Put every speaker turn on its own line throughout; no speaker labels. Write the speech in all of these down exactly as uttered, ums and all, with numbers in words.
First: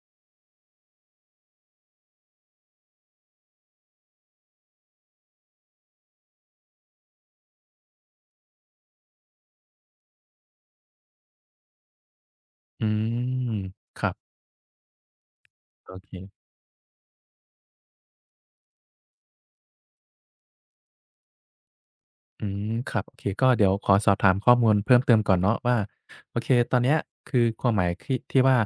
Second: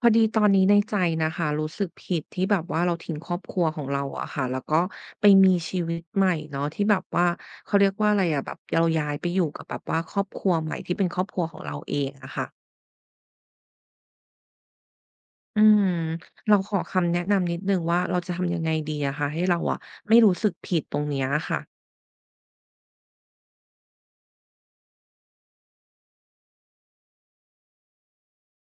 พอดีตอนนี้ในใจนะคะรู้สึกผิดที่แบบว่าเราทิ้งครอบครัวของเราอะค่ะแล้วก็ไปมีชีวิตใหม่เนาะที่แบบว่าเขาเรียกว่าอะไรอะแบบเราย้ายไปอยู่กับแบบว่าครอบครัวใหม่ที่เป็นครอบครัวของเราเองอะค่ะ
อืมครับ
อืม
โอเค
เราขอคำแนะนำนิดนึงว่าเราจะทำยังไงดีอะค่ะให้เราอะไม่รู้สึกผิดตรงเนี้ยค่ะ
อืมครับโอเคก็เดี๋ยวขอสอบถามข้อมูลเพิ่มเติมก่อนเนาะว่าโอเคตอนเนี้ยคือความหมายที่ที่ว่า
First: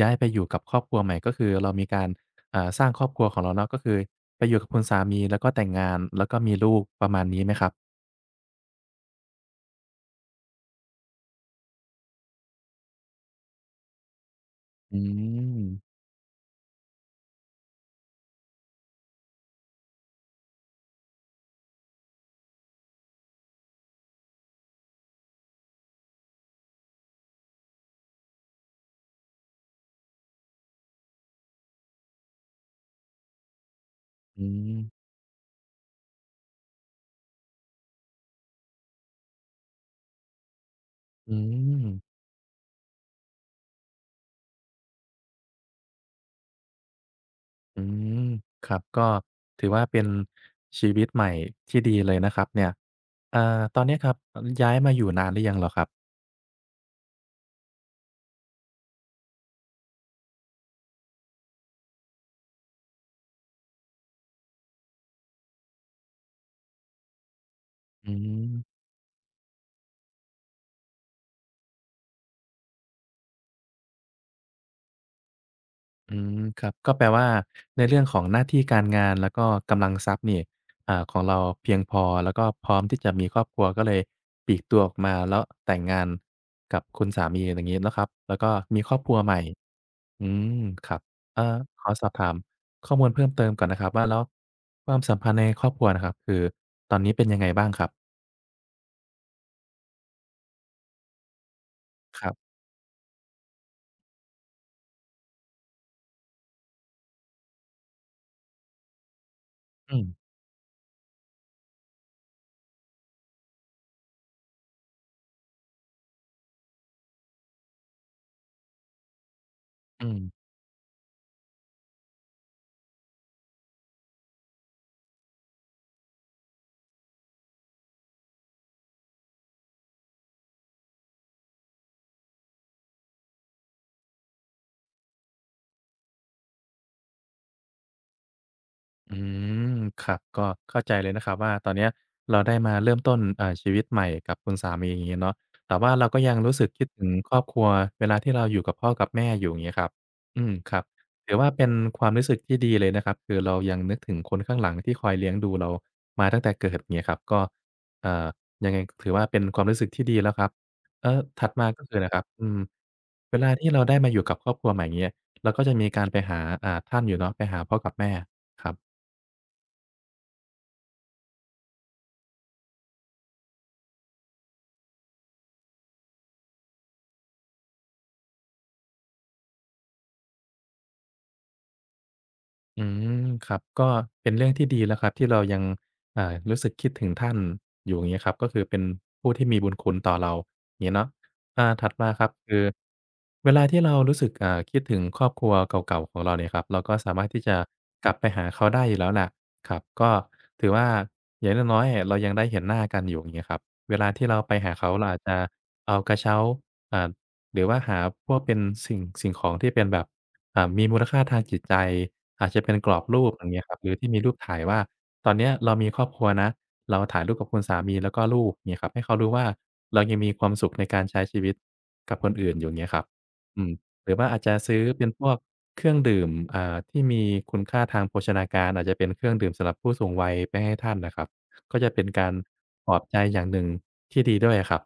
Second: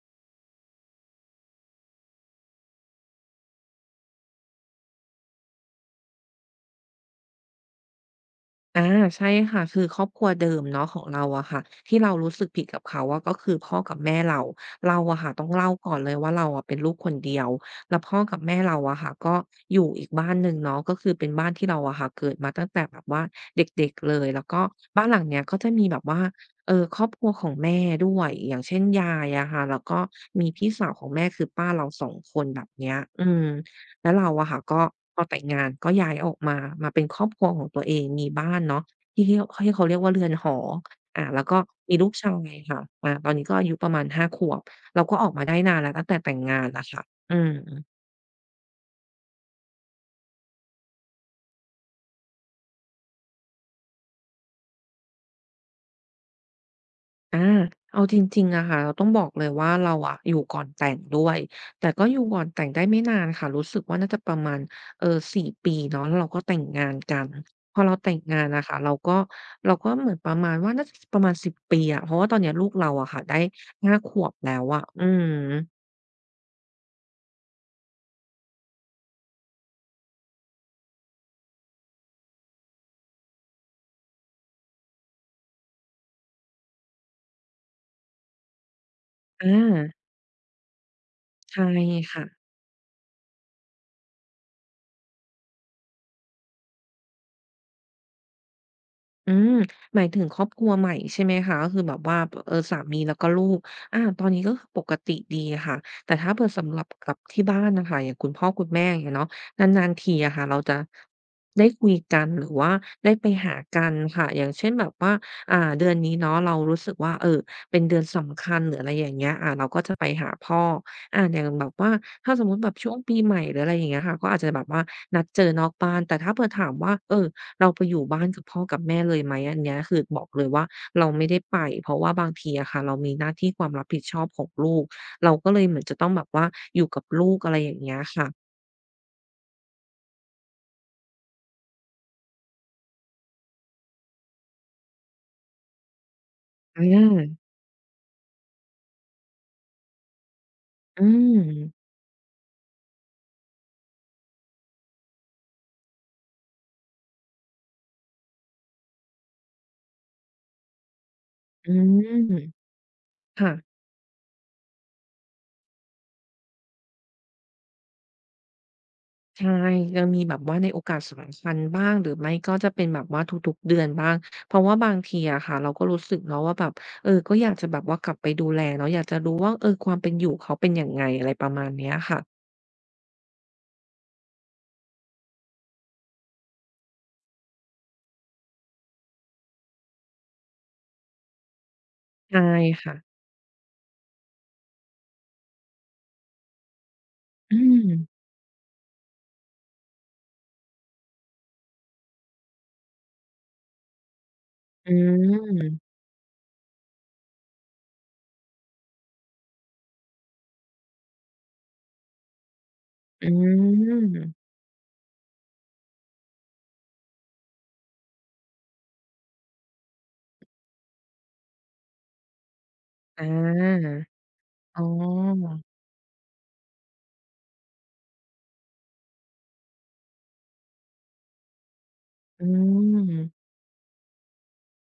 ย้ายไปอยู่กับครอบครัวใหม่ก็คือเรามีการอ่าสร้างครอบครัวของเราเนาะก็คือไปอยู่กับคุณสามีแล้วก็แต่งงานแล้วก็มีลูกประมาณนี้ไหมครับ
อาใช่ค่ะคือครอบครัวเดิมเนาะของเราอะค่ะที่เรารู้สึกผิดกับเขาอะก็คือพ่อกับแม่เราเรา
อื
อะค่ะต้อง
ม
เล่าก่อนเลยว่าเราอะเป็นลูกคนเดียวแล้วพ่อกับแม่เราอะค่ะก็อยู่อีกบ้านหนึ่งเนาะก็คือเป็นบ้านที่เราอะค่ะเกิดมาตั้งแต่แบบว่าเด็กๆเลยแล้วก็บ้านหลังเนี้ยก็จะมีแบบว่าเอ่อครอบครัวของแม่ด้วยอย่างเช่นยายอะค่ะแล้วก็มีพี่สาวของแม่คือป้าเราสองคนแบบเนี้ยอืม แล้วเรา
อื
อะค่ะ
ม
ก็พอแต่งงานก็ย้ายออกมามาเป็นครอบครัวของตัวเองมีบ้านเนาะที่เีที่เขาเรียกว่าเรือนหออา
อื
แล้วก็มีลูก
ม
ชายค่ะอาตอนนี้ก็อายุประมาณห้าขวบเราก็ออกมาได้นานแล้วตั้งแต่แต่งงานน่ะค่ะอืม
อืมครับก็ถือว่าเป็นชีวิตใหม่ที่ดีเลยนะครับเนี่ยอ่าตอนเนี้ยครับอย้ายมาอยู่นานหรือยังเหรอครับ
อาเอาจริงๆอะค่ะเราต้องบอกเลยว่าเราอะอยู่ก่อนแต่งด้วย แต่ก็อยู่ก่อนแต่งได้ไม่นานค่ะรู้สึกว่าน่าจะประมาณเอ่อสี่ปีเนาะแล้วเราก็แต่งงานกันพอเรา
อื
แต่งงานอะค่ะ
ม
เราก็เราก็เหมือนประมาณว่าน่าจะสประมาณสิบปีอะเพราะว่าตอนเนี้ยลูกเราอะค่ะได้ห้าขวบแล้วอะอือ
อืมครับก็แปลว่าในเรื่องของหน้าที่การงานแล้วก็กำลังทรัพย์นี่อ่าของเราเพียงพอแล้วก็พร้อมที่จะมีครอบครัวก็เลยปลีกตัวออกมาแล้วแต่งงานกับคุณสามีอย่างงี้เนาะครับแล้วก็มีครอบครัวใหม่
ฮึอา
อืมครับเอ่อ
ใช่
ขอสอบ
ค่ะ
ถามข้อมูลเพิ่มเติมก่อนนะครับว่าแล้วความสัมพันธ์ในครอบครัวนะครับคือตอนนี้เป็นยังไงบ้างครับ
อืมหมายถึงครอบครัวใหม่ใช่ไหมคะก็คือแบบว่า
ครั
เอ่
บ
อสามีแล้วก็ลูกอาตอนนี้ก็คือปกติดีค่ะแต่ถ้าเผื่อสำหรับกับที่บ้านน่ะค่ะอย่างคุณพ่อคุณแม่อย่างเงี้ยเนาะนาน
อื
ๆ
ม
ทีอะค่ะเราจะได้คุยกันหรือว่าได้ไปหากันค่ะอย่างเช่นแบบว่าอ่าเดือนนี้เนาะเรารู้สึกว่าเอ่อเป็นเดือนสำคัญหรืออะไรอย่างเงี้ยอ่าเราก็จะไป
อืม
หาพ่ออ่าอย่างแบบว่าถ้าสมมุติแบบช่วงปีใหม่หรืออะไรอย่างเงี้ยค่ะก็อาจจะแบบว่านัดเจอนอกบ้านแต่ถ้าเผื่อถามว่าเอ่อ เราไปอยู่บ้านกับพ่อกับแม่เลยไหมอันเนี้ยคือบอกเลยว่าเราไม่ได้ไปเพราะว่าบางทีอะค่ะเรามีหน้าที่ความรับผิดชอบของลูกเราก็เลยเหมือนจะต้องแบบว่าอยู่กับลูกอะไรอย่างเงี้ยค่ะ
อืมครับก็เข้าใจเลยนะครับว่าตอนเนี้ยเราได้มาเริ่มต้นอ่าชีวิตใหม่กับคุณสามีอย่างงี้เนาะแต่ว่าเราก็ยังรู้สึก
อ
คิดถึงครอ
า
บครัวเวลาที่เราอยู่กับพ่อกับแม่อยู่อย่างงี้ครับอืมครับ
อื
ถือ
ม
ว่าเป็นความรู้สึกที่ดีเลยนะครับคือเรายังนึกถึงคนข้างหลังที่คอยเลี้ยงดูเรามาตั้งแต่เกิดอย่างเงี้ยครับก็เอ่อยังไงถือว่าเป็นความรู้สึกที่ดีแล้วครับเอ่อถัดมา
อื
ก็คือนะครับ
ม
อืมเวลาที่เรา
ค่ะ
ได้มาอยู่กับครอบครัวใหม่อย่างเงี้ยเราก็จะมีการไปหาอ่าท่านอยู่เนาะไปหาพ่อกับแม่ครับ
ใช่ยังมีแบบว่าในโอกาสสำคัญบ้างหรือไม่ก็จะเป็นแบบว่าทุกๆเดือนบ้างเพราะว่าบางทีอะค่ะเราก็รู้สึกเนาะว่าแบบเออก็อยากจะแบบว่ากลับไปดูแลเนาะอยากจะรู้ว่าเออความเป็นอยู่เขาเป็นยังไงอะไรประมาณเนี้ยค่ะ
อืมครับก็เป็นเรื่องที่ดีแล้วครับที่เรายังอ่ารู้สึกคิดถึงท่านอยู่อย่างเงี้ยครับก็คือเป็นผู้ที่มีบุญคุณต่อเราอย่างงี้เนาะอ่าถัดมาครับ
ใช่
คือ
ค่ะ
เวลาที่เรารู้สึกอ่าคิดถึงครอบครัวเก่าๆของเราเนี่ยครับเราก็สามารถที่
อื
จะกลับ
ม
ไปหาเขาได้อยู่แล้วแหละครับก็ถือว่าอย่างน้อยๆอะเรายังได้เห็นหน้ากันอยู่อย่างเงี้ยครับเวลาที่เราไปหา
อื
เขาเราอาจจะ
ม
เอากระเช้าอ่าหรือว่าหาพวกเป็นสิ่งสิ่งของที่เป็นแบบ อ่ามีมูลค่าทางจิตใจอาจจะเป็นกรอบรู
อื
ปอย่างเงี้ยครับหรือที่มีรู
ม
ปถ่ายว่าตอนเนี้ยเรามีครอบครัวนะเราถ่ายรูปกับคุณสามีแล้วก็ลูกเงี้ยครับให้เขารู้ว่าเรายังมีความสุขในการใช้ชีวิตกับคนอื่นอยู่เงี้ยครับ
อ
อืม
า
หรือว่าอาจจะซื้
อ๋
อ
อ
เป็นพวกเครื่องดื่มอ่าที่มีคุณค่าทางโภชนาการอาจจะเป็นเครื่องดื่มสำหรับผู้สูงวัยไปให้ท่านน่ะครับก็จะเป็นการ
อื
ปลอบใจอย่า
ม
งหนึ่งที่ดีด้วยอะครับ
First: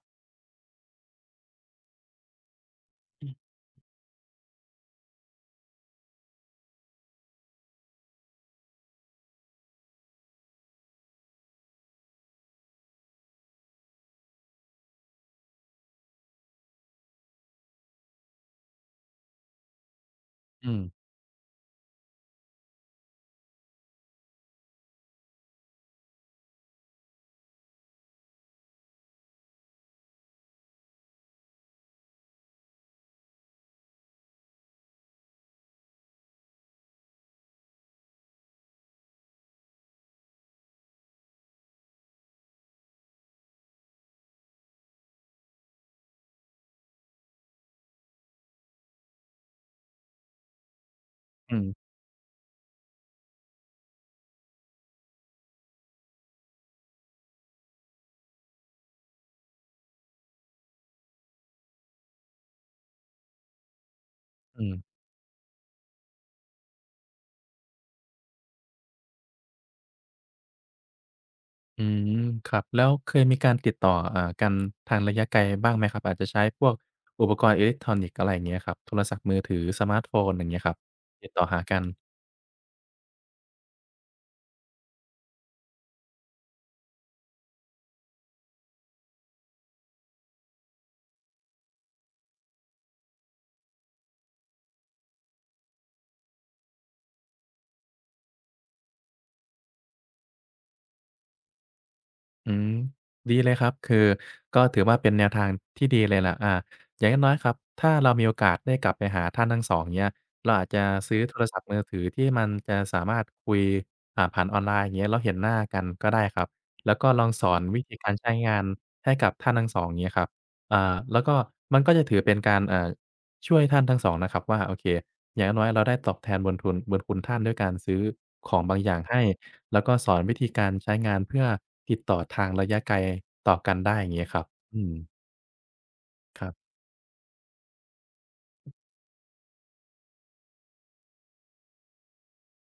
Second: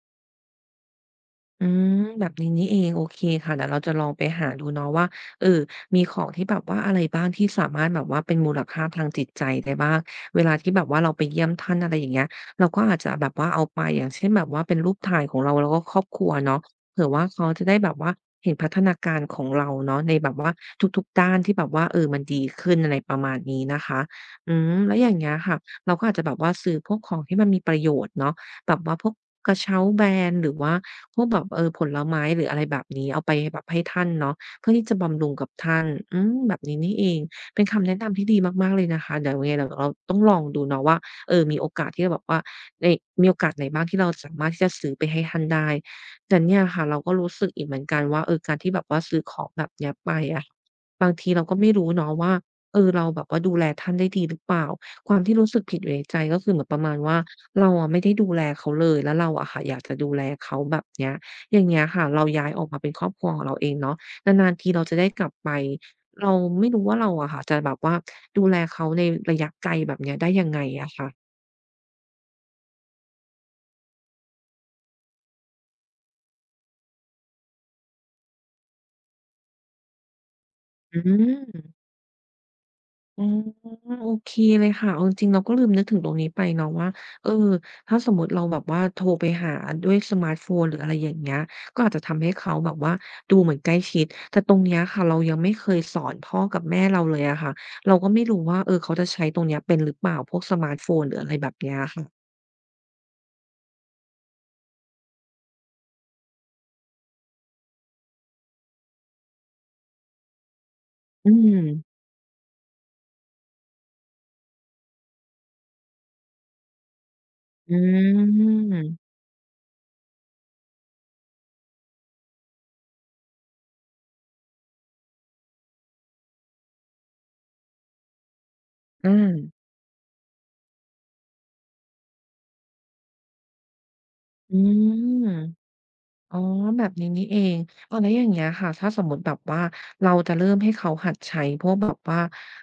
อืมแบบนี้นี่เองโอเคค่ะเดี๋ยวเราจะลองไปหาดูเนาะว่าเออมีของที่แบบว่าอะไรบ้างที่สามารถแบบว่าเป็นมูลค่าทางจิตใจได้บ้างเวลาที่แบบว่าเราไปเยี่ยมท่านอะไรอย่างเงี้ยเราก็อาจจะแบบว่าเอาไปอย่างเช่นแบบว่าเป็นรูปถ่ายของเราแล้วก็ครอบครัวเนาะเผื่อว่าเขาจะได้แบบว่าเห็นพัฒนาการของเราเนาะในแบบว่า
อืม
ทุกๆด้านที่แบบว่าเออมันดีขึ้นอะไรประมาณนี้นะคะอืมแล้วอย่างเงี้ยค่ะเราก็อาจจะแบบว่าซื้อพวกของที่มันมีประโยชน์เนาะแบบว่าพวกกระเช้าแบรนด์หรือว่า พวกแบบเออผลไม้หรืออะไรแบบนี้เอาไปแบบให้ท่านเนาะเพื่อที่จะบำรุงกับท่านอืมแบบนี้นี่เองเป็นคำแนะนำที่ดีมากๆเลยนะคะเดี๋ยวยังไงเดี๋ยวเราต้องลองดูเนาะว่าเออมีโอกาสที่จะแบบว่าในมีโอกาสไหนบ้างที่เราสามารถที่จะซื้อไปให้ท่านได้แต่เนี่ยค่ะเราก็รู้สึกอีกเหมือนกันว่าเออการที่แบบว่าซื้อของแบบเนี้ยไปอะบางทีเราก็
อือ
ไม่รู้เนาะว่าเออเราแบบว่าดูแลท่านได้ดีหรือเปล่าความที่รู้สึกผิดอยู่ในใจก็คือเหมือนประมาณว่า เราอะไม่ได้ดูแลเขาเลยแล้วเราอะค่ะอยากจะดูแลเขาแบบเนี้ยอย่างเงี้ยค่ะเราย้ายออกมาเป็นครอบครัวของเราเองเนาะนานๆ
อื
ที
อ
เราจะได้กลับไปเราไม่รู้ว่าเราอะค่ะจะแบบว่าดูแลเขาในระยะไกลแบบเนี้ยได้ยังไงอะค่ะ
อืมครับแล้วเคยมีการติดต่ออ่ากันทางระยะไกลบ้างไหมครับอาจจะใช้พวกอุปกรณ์อิเล็กทรอนิกส์อะไรอย่างเงี้ยครับโทรศัพท์มือถือสมาร์ตโฟนอย่างเงี้ยครับ
อื
ติดต่อหา
ม
กัน
อืมโอเคเลยค่ะเอาจริงๆเราก็ลืมนึกถึงตรงนี้ไปเนาะว่าเออถ้าสมมุติเราแบบว่าโทรไปหาด้วยสมาร์ทโฟนหรืออะไรอย่างเงี้ยก็อาจจะทำให้เขาแบบว่าดูเหมือนใกล้ชิดแต่ตรงเนี้ยค่ะเรายังไม่เคยสอนพ่อกับแม่เราเลยอะค่ะเราก็ไม่รู้ว่าเออเขาจะใช้ตรงเนี้ยเป็นหรือเปล่าพวกสมาร์ทโฟนหรืออะไรแบบเนี้ยค่ะ
อืมดีเลยครับคือก็ถือว่าเป็นแนวทางที่ดีเลยล่ะอ่าอย่างน้อยๆครับถ้าเรามีโอกาสได้กลับไปหาท่านทั้งสองเนี้ยเราอาจจะซื้อ
อื
โทรศัพ
ม
ท์มือถือที่มันจะสามารถคุยอ่าผ่านออนไลน์อย่างเงี้ยเราเห็นหน้ากันก็ได้ครับแล้วก็ลองสอน
อื
วิธีการใช้งานให้
ม
กับท่านทั้งสองเนี้ยครับอ่าแล้วก็มันก็จะถือเป็นการเอ่อช่วยท่านทั้งสองนะครับว่าโอเคอย่างน้อยเราได้ตอบแทนบุญทุนบุญคุณท่านด้วยการซื้อของบางอย่าง
อา
ให้ แล้วก็สอนวิธีการใช้งานเพื่อติดต่อทางระยะไกลต่อกันได้อย่างเงี้ยครับ
อื
อืม
ม อ๋อ
ครับ
แบบนี้นี่เองเอะไรแล้วอย่างเงี้ยค่ะถ้าสมมุติแบบว่าเราจะเริ่มให้เขาหัดใช้พวกแบบว่า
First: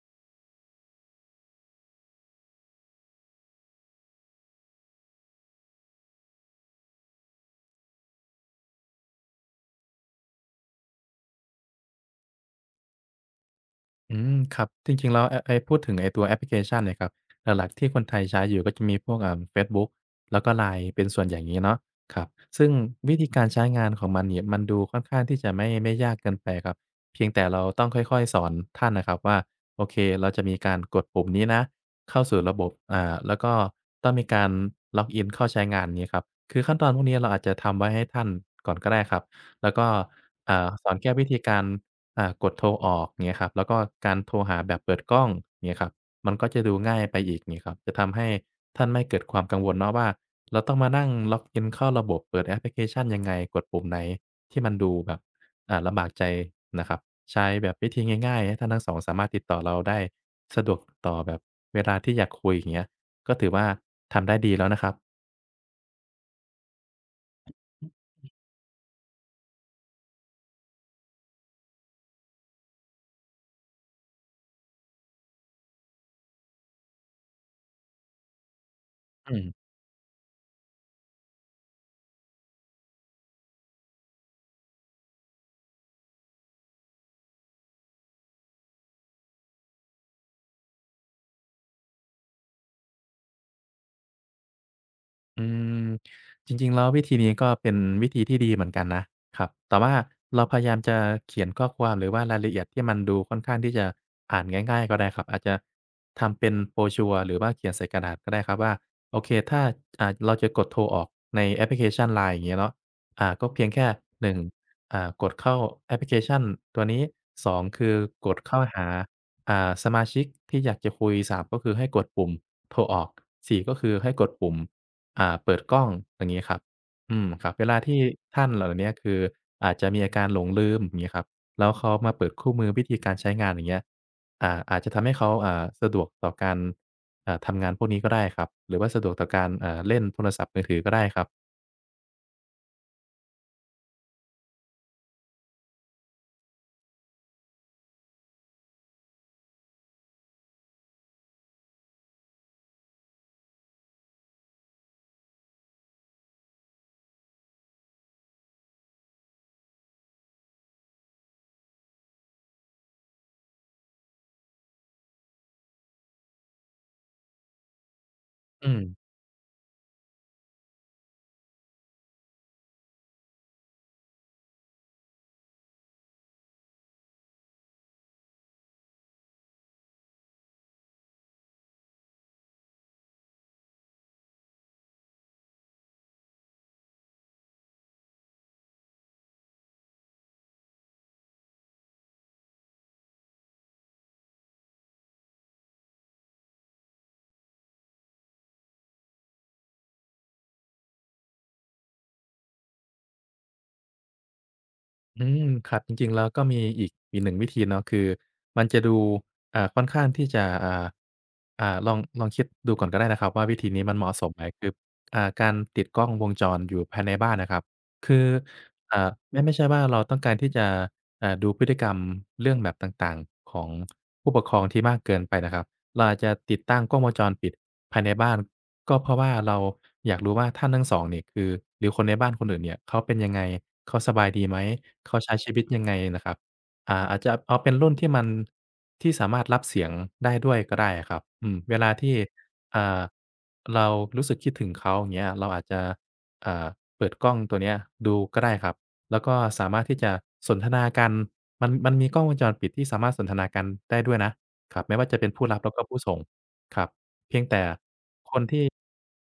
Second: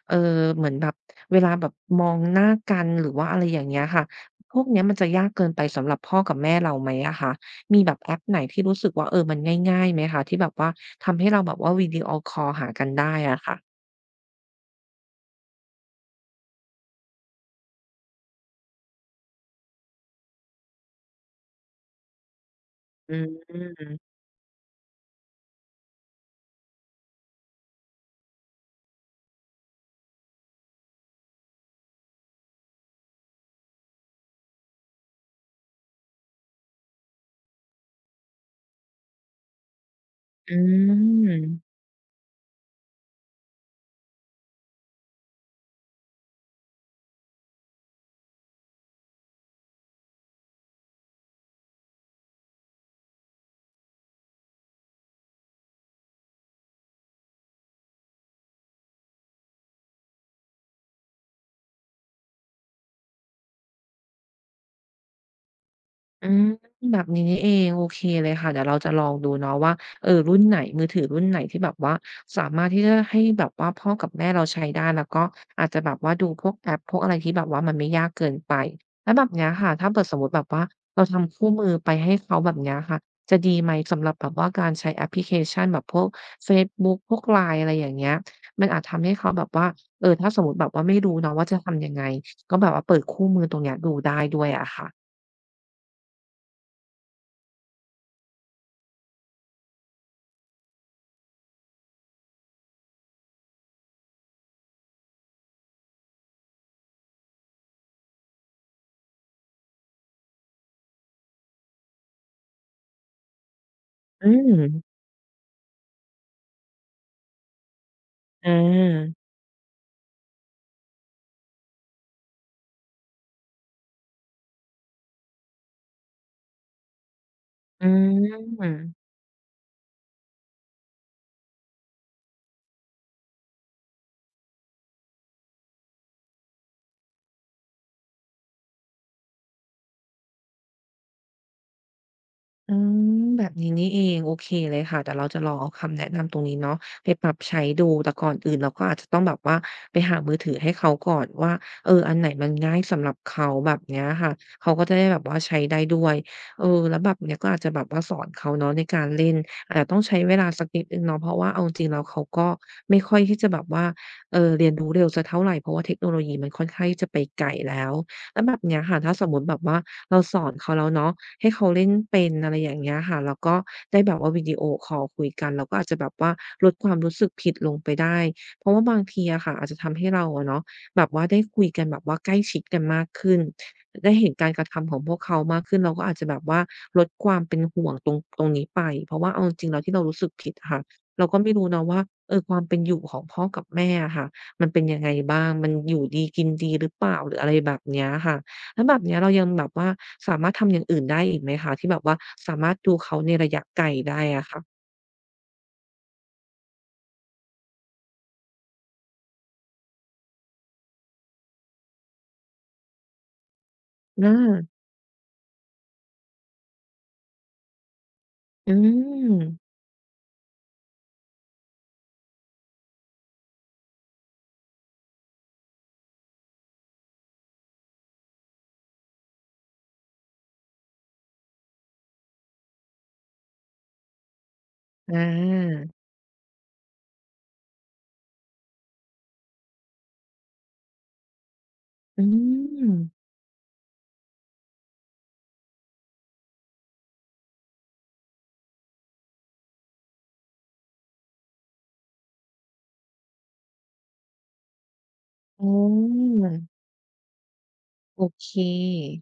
เอ่อเหมือนแบบเวลาแบบมองหน้ากันหรือว่าอะไรอย่างเงี้ยค่ะพวกเนี้ยมันจะยากเกินไปสำหรับพ่อกับแม่เราไหมอะคะมีแบบแอปไหนที่รู้สึกว่าเออมันง่ายๆไหมคะที่แบบว่าทำให้เราแบบว่าวิดีโอคอลหากันได้อะค่ะ
อืมครับจริงๆแล้วไอ้ไอ้พูดถึงไอ้ตัวแอปพลิเคชันเนี่ยครับหลักๆที่คนไทยใช้อยู่ก็จะมีพวกอ่าเฟซบุ๊กแล้วก็ ไลน์ เป็นส่วนใหญ่งี้เนาะครับซึ่ง
อื
วิธีการ
ม
ใช้งานของมันเนี่ยมันดูค่อนข้างที่จะไม่ไม่ยากเกินไปครับเพียงแต่เราต้องค่อยๆสอนท่านน่ะครับว่าโอเคเราจะมีการกดปุ่มนี้นะเข้าสู่ระบบอ่าแล้วก็ต้องมีการล็อกอินเข้าใช้งานงี้ครับคือขั้นตอนพวกนี้เราอาจจะทำไว้ให้ท่านก่อนก็ได้ครับแล้วก็
อื
อ่าสอนแค่วิธีการ
ม
อ่ากดโทรออกเงี้ยครับแล้วก็การโทรหาแบบเปิดกล้องเงี้ยครับมันก็จะดูง่ายไปอีกงี้ครับจะทำให้ท่านไม่เกิดความกังวลเนาะว่าเราต้องมานั่งล็อกอินเข้าระบบเปิดแอปพลิเคชันยังไงกดปุ่มไหนที่มันดูแบบอ่าลำบากใจนะครับใช้แบบวิธีง่ายๆให้ท่านทั้งสองสามารถติดต่อเราได้สะดวกต่อแบบเวลาที่อยากคุยอย่างเงี้ยก็ถือว่าทำได้ดีแล้วนะครับ
อืมแบบนี้นี่เองโอเคเลยค่ะเดี๋ยวเราจะลองดูเนาะว่าเออรุ่นไหนมือถือรุ่นไหนที่แบบว่าสามารถที่จะให้แบบว่าพ่อกับแม่เราใช้ได้แล้วก็อาจจะแบบว่าดูพวกแอปพวกอะไรที่แบบว่ามันไม่ยากเกินไปแล้วแบบ
อื
เนี้ย
ม
ค่ะถ้าเกิดสมมุติแบบว่าเราทำคู่มือไปให้เขาแบบเนี้ยค่ะจะดีไหมสำหรับแบบว่าการใช้แอปพลิเคชันแบบพวกเฟซบุ๊กพวก ไลน์ อะไรอย่างเงี้ยมันอาจทำให้เขาแบบว่าเออถ้าสมมุติแบบว่าไม่รู้เนาะว่าจะทำยังไงก็แบบว่าเปิดคู่มือตรงเนี้ยดูได้ด้วยอะค่ะ
อืมจริงๆแล้ววิธีนี้ก็เป็นวิธีที่ดีเหมือนกันนะครับ แต่ว่าเราพยายามจะเขียนข้อความหรือว่ารายละเอียดที่มันดูค่อนข้างที่จะอ่านง่ายๆก็ได้ครับอาจจะทำเป็น brochure หรือว่าเขียนใส่กระดาษก็ได้ครับว่าโอเคถ้าอ่าเราจะกดโทรออกในแอปพลิเคชัน ไลน์ อย่างเงี้ยเนาะอ่าก็เพียงแค่
อื
หนึ่ง
ม
อ่ากดเข้าแอปพลิเคชันตัวนี้สองคือกด
อ
เข้าหา
า
อ่าสมาชิกที่อยากจะคุยสามก็คือให้กดปุ่มโทรออกสี่ก็คือให้กดปุ่ม อ่าเปิดกล้องอย่างงี้ครับอืมครับเวลา
อื
ที่ท่านเหล่าเนี้ย
ม
คืออาจจะมีอาการหลงลืมอย่างงี้ครับแล้วเขามาเปิดคู่มือวิธีการใช้งานอย่างเงี้ยอ่าอาจจะทำให้เขาอ่าสะดวกต่อการอ่าทำงานพวกนี้ก็ได้ครับหรือว่าสะดวกต่อการอ่าเล่นโทรศัพท์มือถือก็ได้ครับ
อืม แบบนี้นี่เองโอเคเลยค่ะเดี๋ยวเราจะลองเอาคำแนะนำตรงนี้เนาะไปปรับใช้ดูแต่ก่อนอื่นเราก็อาจจะต้องแบบว่าไปหามือถือให้เขาก่อนว่าเอออันไหนมันง่ายสำหรับเขาแบบเนี้ยค่ะเขาก็จะได้แบบว่าใช้ได้ด้วยเออแล้วแบบเนี้ยก็อาจจะแบบว่าสอนเขาเนาะในการเล่นอาจจะต้องใช้เวลาสักนิดหนึ่งเนาะเพราะว่าเอาจริงๆแล้วเขาก็ไม่ค่อยที่จะแบบว่าเอ่อเรียนรู้เร็วสักเท่าไรเพราะว่าเทคโนโลยีมันค่อนข้างที่จะไปไกลแล้ว แล้วแบบ
อื
เนี้
ม
ยค่ะถ้าสมมุติแบบว่าเราสอนเขาแล้วเนาะให้เขาเล่นเป็นอะไรอย่างเงี้ยค่ะแล้วก็ได้แบบว่าวิดีโอคอลคุยกันเราก็อาจจะแบบว่าลดความรู้สึกผิดลงไปได้เพราะว่าบางทีอะค่ะอาจจะทำให้เราอะเนาะแบบว่าได้คุยกันแบบว่าใกล้ชิดกันมากขึ้นได้เห็นการกระทำของพวกเขามากขึ้นเราก็อาจจะแบบว่าลดความเป็นห่วงตรงตรงนี้ไปเพราะว่าเอาจริงๆแล้วที่เรารู้สึกผิดอะค่ะเราก็ไม่รู้นะว่าเออความเป็นอยู่ของพ่อกับแม่อะค่ะ มันเป็นยังไงบ้าง มันอยู่ดีกินดีหรือเปล่าหรืออะไรแบบเนี้ยค่ะแล้วแบบเนี้ยเรายังแบบว่าสามารถทำอย่างอื่นได้อีกไหมคะที่แบบว่าสามารถดูเขาในระยะไกลได้อะค่ะ
อืมครับจริงๆแล้วก็มีอีกอีกหนึ่งวิธีเนาะคือมันจะดูอ่าค่อนข้างที่จะอ่าอ่าลองลองคิดดูก่อนก็ได้นะครับว่าวิธีนี้มันเหมาะส
อ
มไหมคือ
า
อ่าการติดกล้องวงจรอยู่ภายในบ้านน่ะครับคือ
อื
อ่าไม่ไม่ใช่
ม
ว่าเราต้องการที่จะอ่าดูพฤติกรรมเรื่องแบบต่างๆของผู้ปกครองที่มากเกินไปนะครับ เราอาจจะติดตั้งกล้องวงจรปิดภายในบ้านก็เพราะว่าเราอยากรู้ว่าท่านทั้งสองเนี่ยคือหรือคนในบ้านคนอื่นเนี่ยเขาเป็นยังไงเขาสบายดีไหม
อ
เขาใช้ชีวิตยั
า
งไงน่ะครับอ่าอาจจะเอาเป็นรุ่นที่มันที่สามารถรับเสียงได้ด้วยก็ได้อะครับอืมเวลาที่
อืม
อ่าเรารู้สึกคิดถึงเขาอย่างเงี้ยเราอาจจะอ่าเปิดกล้องตัวเนี้ยดูก็ได้ครับแล้วก็สามารถที่จะสนทนากันมันมันมีกล้องวงจรปิดที่สามารถสนทนากันได้ด้วยนะ ครับไม่ว่าจะเป็นผู้รับ
อ๋
แล้วก็ผู้ส่ง
อ
ครับเพียงแต่
โอเค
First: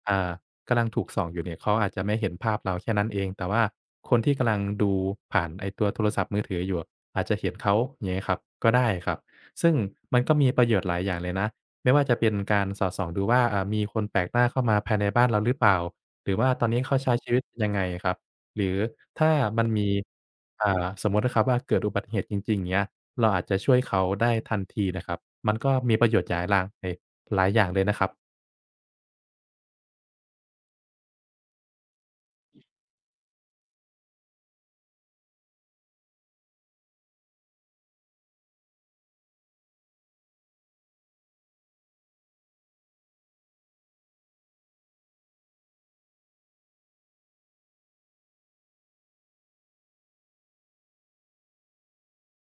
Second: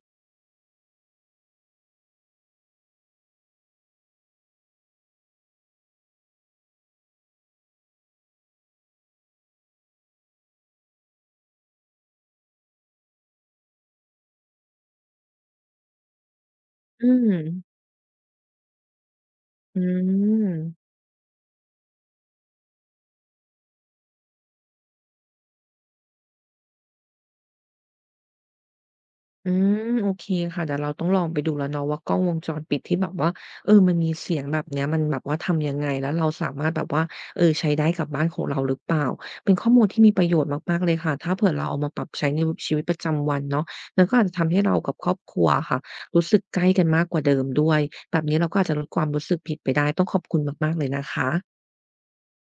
อ่ากำลังถูกส่องอยู่เนี่ยเขาอาจจะไม่เห็นภาพเราแค่นั้นเองแต่ว่าคนที่กำลังดูผ่านไอ้ตัวโทรศัพท์มือถืออยู่อาจจะเห็นเขาอย่างเงี้ยครับก็ได้ครับซึ่งมันก็มีประโยชน์หลายอย่างเลยนะไม่ว่าจะเป็นการสอดส่องดูว่าอ่ามีคนแปลกหน้าเข้ามาภายในบ้านเราหรือเปล่าหรือว่าตอนนี้เขา
อื
ใช้ชีวิตเป็นยัง
ม
ไงครับหรือถ้ามัน
อื
มีอ่า
ม
สมมตินะครับว่าเกิดอุบัติเหตุจริงๆเนี้ยเราอาจจะช่วยเขาได้ทันทีนะครับมันก็มีประโยชน์หลายรางหลายอย่างเลยนะครับ
อืมโอเคค่ะเดี๋ยวเราต้องลองไปดูแล้วเนาะว่ากล้องวงจรปิดที่แบบว่าเออมันมีเสียงแบบเนี้ยมันแบบว่าทำยังไงแล้วเราสามารถแบบว่าเออใช้ได้กับบ้านของเราหรือเปล่าเป็นข้อมูลที่มีประโยชน์มากๆเลยค่ะถ้าเผื่อเราเอามาปรับใช้ในชีวิตประจำวันเนาะมันก็อาจจะทำให้เรากับครอบครัวอะค่ะรู้สึกใกล้กันมากกว่าเดิมด้วยแบบนี้เราก็อาจจะลดความรู้สึกผิดไปได้ต้องขอบคุณมากๆเลยนะคะ